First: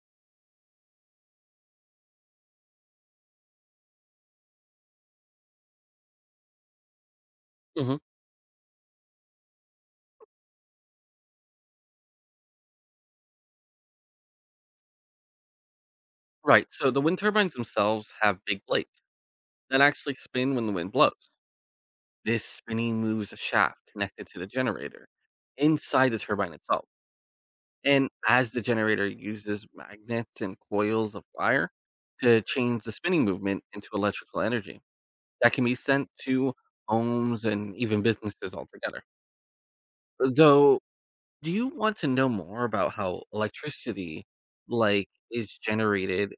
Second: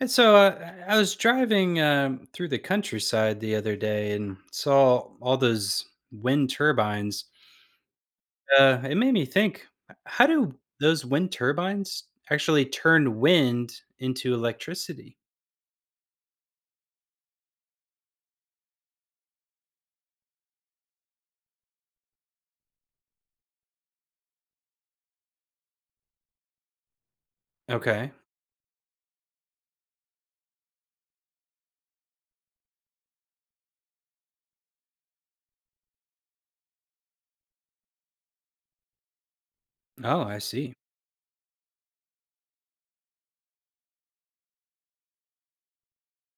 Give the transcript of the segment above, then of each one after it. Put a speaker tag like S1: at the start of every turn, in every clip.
S1: And so I was driving through the countryside the other day and saw all those wind turbines.
S2: Mhm.
S1: It made me think, how do those wind turbines actually turn wind into electricity?
S2: Right, so the wind turbines themselves have big blades that actually spin when the wind blows. This spinning moves a shaft connected to the generator inside the turbine itself. And
S1: Okay.
S2: as the generator uses magnets and coils of wire to change the spinning movement into electrical energy that can be sent to homes and even businesses altogether.
S1: Oh, I see.
S2: Though Do you want to know more about how electricity, like, is generated,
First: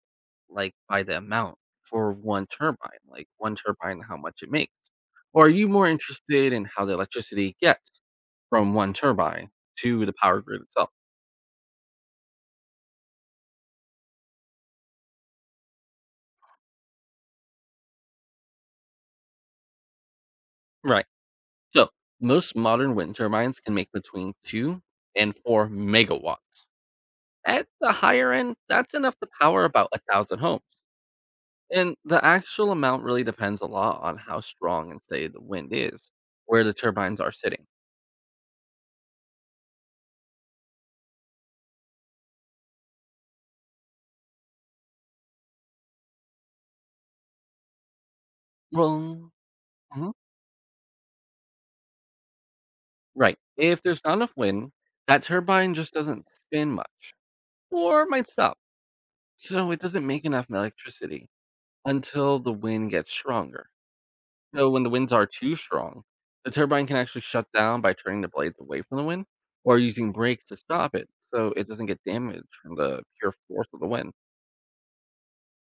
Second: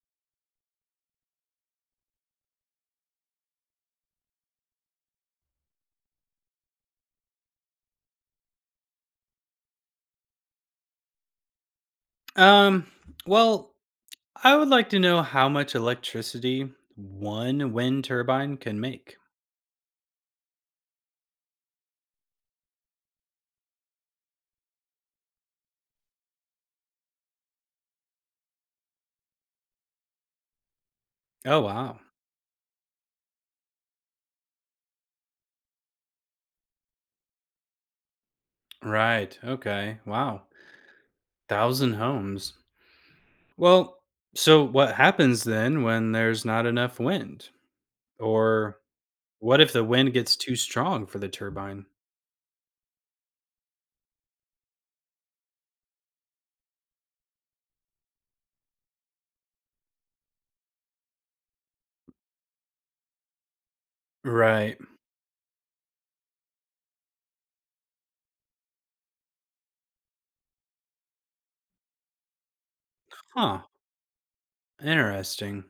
S2: like, by the amount for one turbine, like one turbine, how much it makes? Or are you more interested in how the electricity gets from one turbine to the power grid itself?
S1: Um, well, I would like to know how much electricity one wind turbine can make.
S2: Right. So most modern wind turbines can make between 2 and 4 megawatts. At the higher end, that's enough to power about a 1,000 homes.
S1: Oh, wow.
S2: And the actual amount really depends a lot on how strong and steady the wind is, where the turbines are sitting.
S1: Right. Okay. Wow. Thousand homes. Well, so what happens then when there's not enough wind? Or
S2: Well,
S1: what if the wind
S2: mhm,
S1: gets too strong for the turbine?
S2: right. If there's not enough wind, that turbine just doesn't spin much or might stop. So it doesn't make enough electricity until the wind gets stronger. So
S1: Right.
S2: when the winds are too strong, the turbine can actually shut down by turning the blades away from the wind or using brakes to stop it so it doesn't get damaged from the pure
S1: Huh.
S2: force of the wind.
S1: Interesting.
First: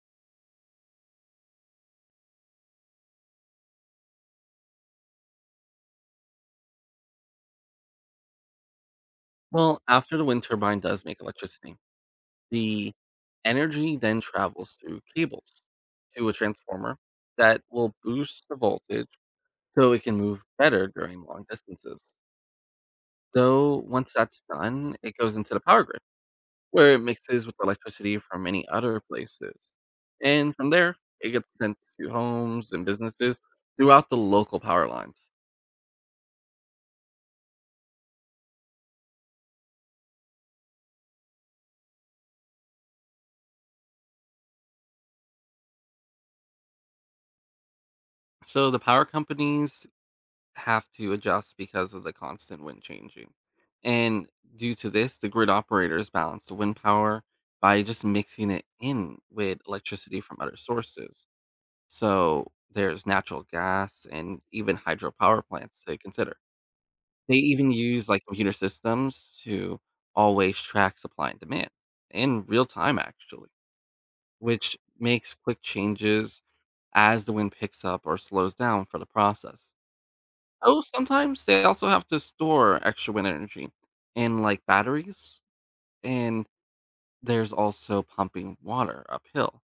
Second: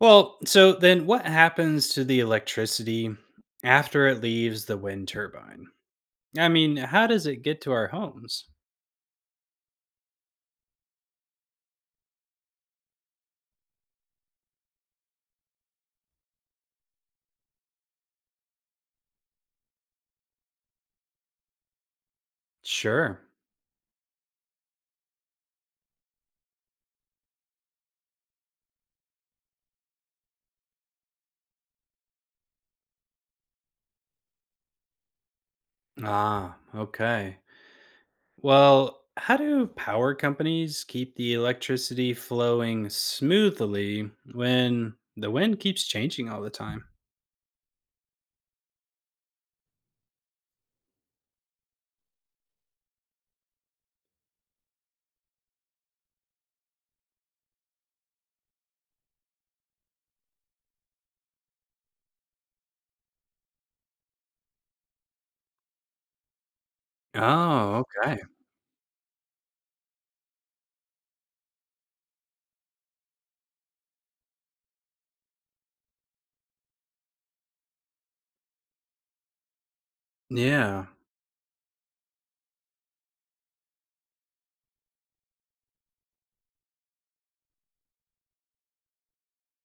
S1: Well, so then what happens to the electricity after it leaves the wind turbine? I mean, how does it get to our homes?
S2: Well, after the wind turbine does make electricity, the energy then travels through cables to a transformer that will boost the voltage so it can move better during long distances.
S1: Sure.
S2: So once that's done, it goes into the power grid where it mixes with electricity from many other places. And from there, it gets sent to homes and businesses throughout the local power lines.
S1: Ah, okay. Well, how do power companies keep the electricity flowing smoothly when the wind keeps changing all the time?
S2: So the power companies have to adjust because of the constant wind changing. And due to this, the grid operators balance the wind power by just mixing it in with electricity from other sources. So there's natural gas and even hydropower plants to consider. They even
S1: Oh,
S2: use
S1: okay.
S2: like computer systems to always track supply and demand in real time, actually, which makes quick changes as the wind picks up or slows down for the process. Oh,
S1: Yeah.
S2: sometimes they also have to store extra wind energy in like batteries, and there's also pumping water uphill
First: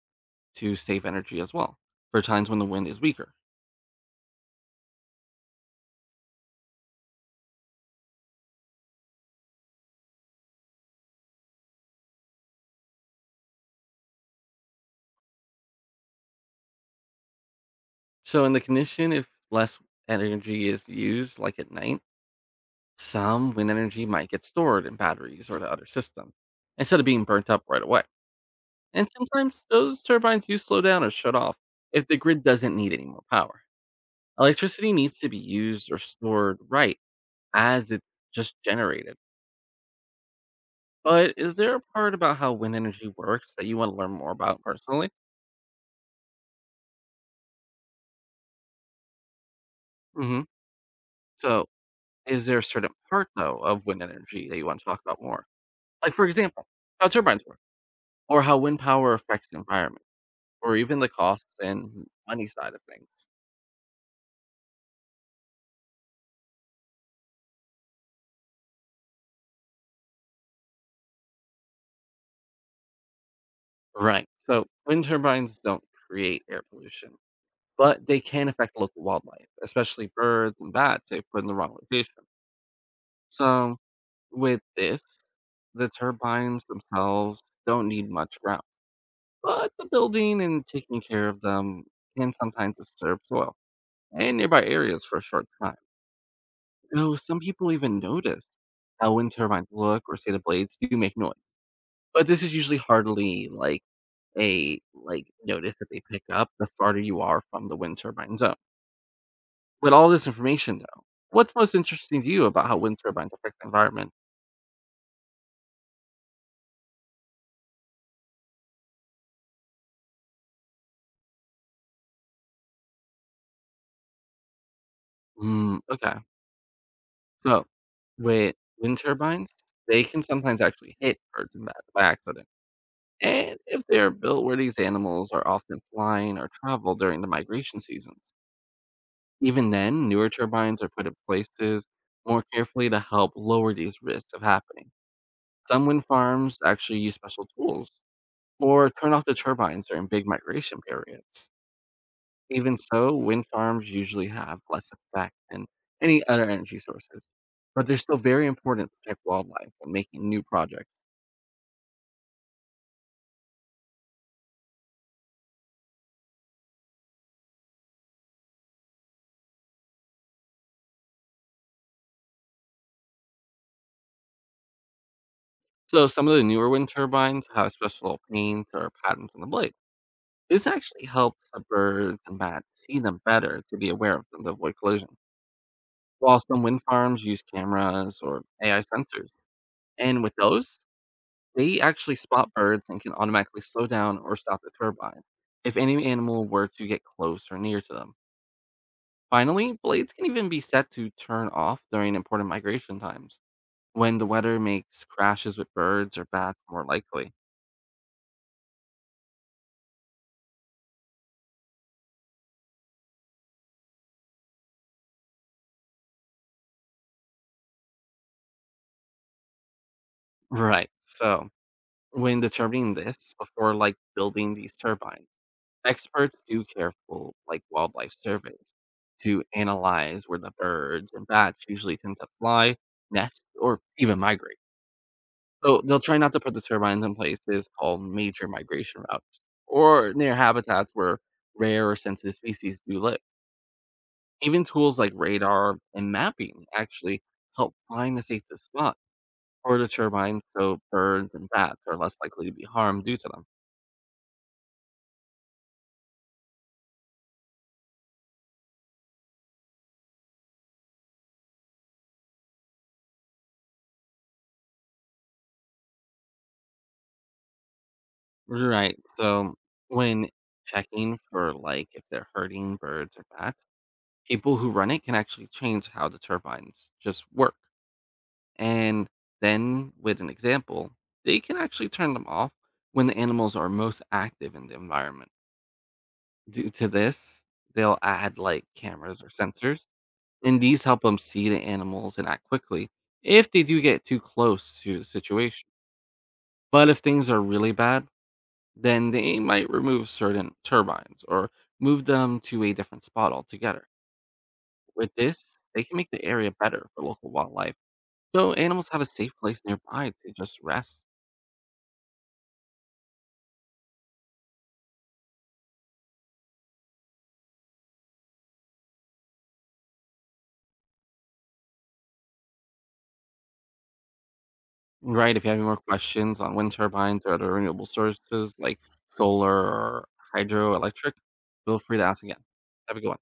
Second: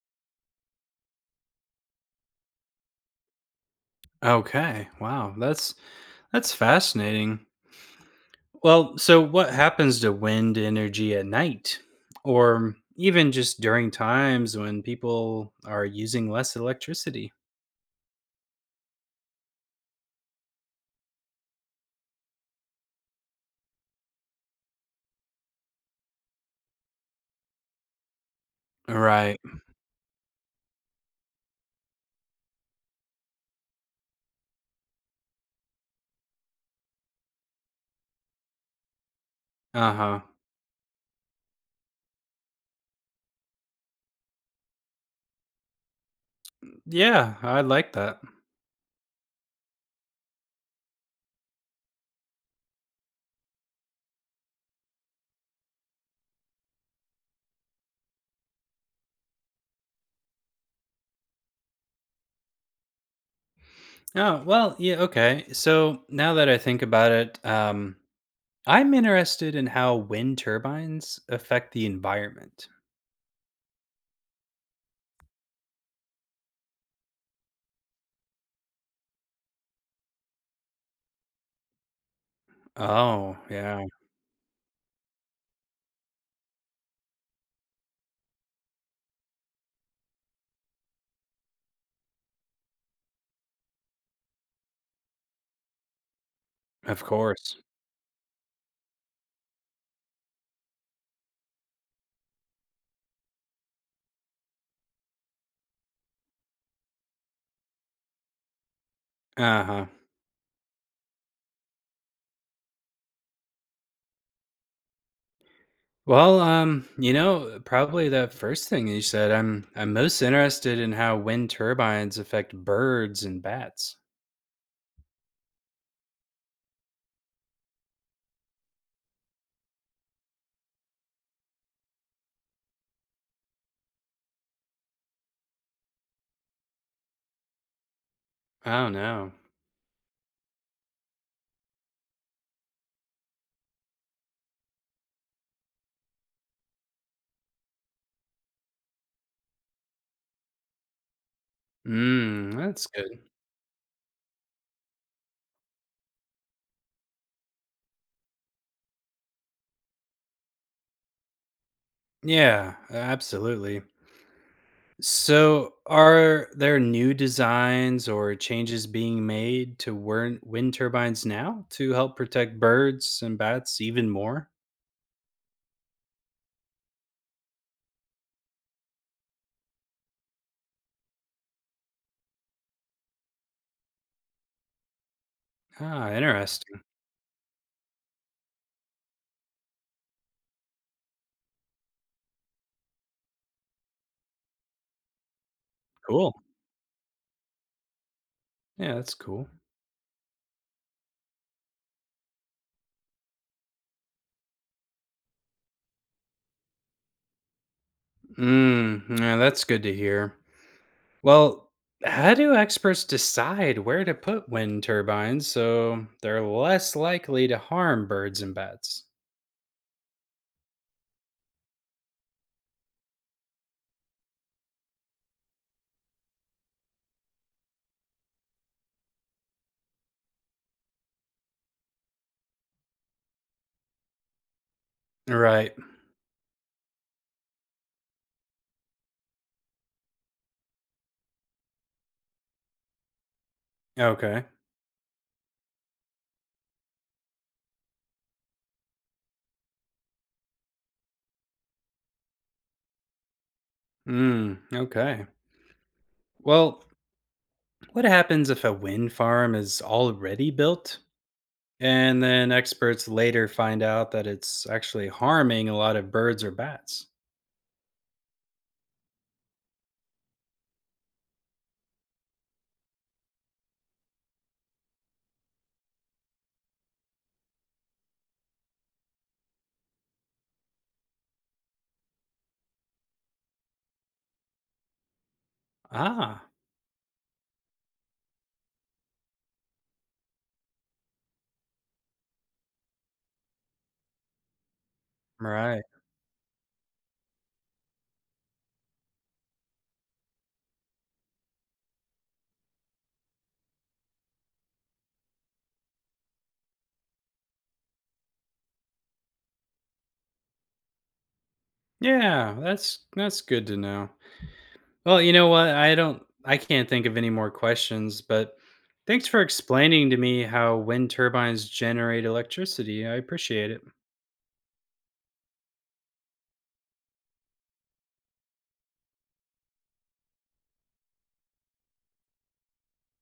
S2: to save energy as well for times when the wind is weaker.
S1: Okay. Wow. That's fascinating. Well, so what happens to wind energy at night or even just during times when people are using less electricity?
S2: So in the condition, if less energy is used, like at night, some wind energy might get stored in batteries or the other system instead of being burnt up right away. And
S1: Right.
S2: sometimes those turbines do slow down or shut off if the grid doesn't need any more power. Electricity needs to be used or stored right as it's just generated.
S1: Uh-huh.
S2: But is there a part about how wind energy works that you want to learn more about personally?
S1: Yeah, I like that.
S2: Hmm. So, is there a certain part though of wind energy that you want to talk about more? Like, for example, how turbines work, or how wind power affects the environment, or even the costs and money side of things.
S1: Oh, well, yeah, okay. So now that I think about it, I'm interested in how wind turbines affect the environment.
S2: Right. So, wind turbines don't create air pollution, but they can affect local wildlife, especially birds and bats if put in the wrong location.
S1: Oh,
S2: So,
S1: yeah,
S2: with this, the turbines themselves don't need much ground, but the building and taking care of them can sometimes disturb soil and nearby areas for a short time.
S1: of
S2: So some
S1: course.
S2: people even notice how wind turbines look or say the blades do make noise. But this is usually hardly like a like notice that they pick up the farther you are from the wind turbine zone.
S1: Uh-huh.
S2: With all this information though, what's most interesting to you about how wind turbines affect the environment?
S1: Well, probably the first thing you said, I'm most interested in how wind turbines affect birds and bats.
S2: Hmm, okay. So, with wind turbines, they can sometimes actually hit birds and bats by accident. And if they are built where these animals are often flying or travel during the migration seasons,
S1: Oh no.
S2: even then, newer turbines are put in places more carefully to help lower these risks of happening. Some wind farms actually use special tools or turn off the turbines during big migration periods.
S1: Mm,
S2: Even
S1: that's
S2: so,
S1: good.
S2: wind farms usually have less effect than any other energy sources, but they're still very important to protect wildlife when making new projects.
S1: Yeah, absolutely. So, are there new designs or changes being made to wind turbines now to help protect birds and bats even more?
S2: So, some of the newer wind turbines have special paint or patterns on the blade. This actually helps the birds and bats see them better to be aware of them to avoid collision.
S1: Ah,
S2: While some
S1: interesting.
S2: wind farms use cameras or AI sensors, and with those, they actually spot birds and can automatically slow down or stop the turbine if any
S1: Cool.
S2: animal were to get close or near to them.
S1: Yeah, that's cool.
S2: Finally, blades can even be set to turn off during important migration times when the weather makes crashes with birds or bats more likely.
S1: Mm, yeah, that's good to hear. Well, how do experts decide where to put wind turbines so they're less likely to harm birds and bats?
S2: Right. So, when determining this before like building these turbines, experts do careful like wildlife surveys to analyze where the birds and bats usually tend to fly, nest, or even migrate.
S1: Right.
S2: So they'll try not to put the turbines in places called major migration routes or near habitats where rare or sensitive species do live.
S1: Okay.
S2: Even tools like radar and mapping actually help find the safest spot for the turbines so birds and bats are less likely to be harmed due to them.
S1: Mm, okay. Well, what happens if a wind farm is already built, and then experts later find out that it's actually harming a lot of birds or bats.
S2: Right. So when checking for like if they're hurting birds or bats, people who run it can actually change how the turbines just work. And then with an example, they can actually turn them off when the animals are most active in the environment.
S1: Ah,
S2: Due to this, they'll add like cameras or sensors and these help them see the animals and act quickly if they do get too close to the situation.
S1: right.
S2: But if things are really bad, then they might remove certain turbines or move them to a different spot altogether. With this, they can make the area better for local wildlife. So animals have a safe place nearby to just rest.
S1: Yeah, that's good to know. Well, you know what? I can't think of any more questions, but thanks for explaining to me how wind turbines generate electricity. I appreciate it.
S2: Right, if you have any more questions on wind turbines or other renewable sources like solar or hydroelectric, feel free to ask again. Have a good one.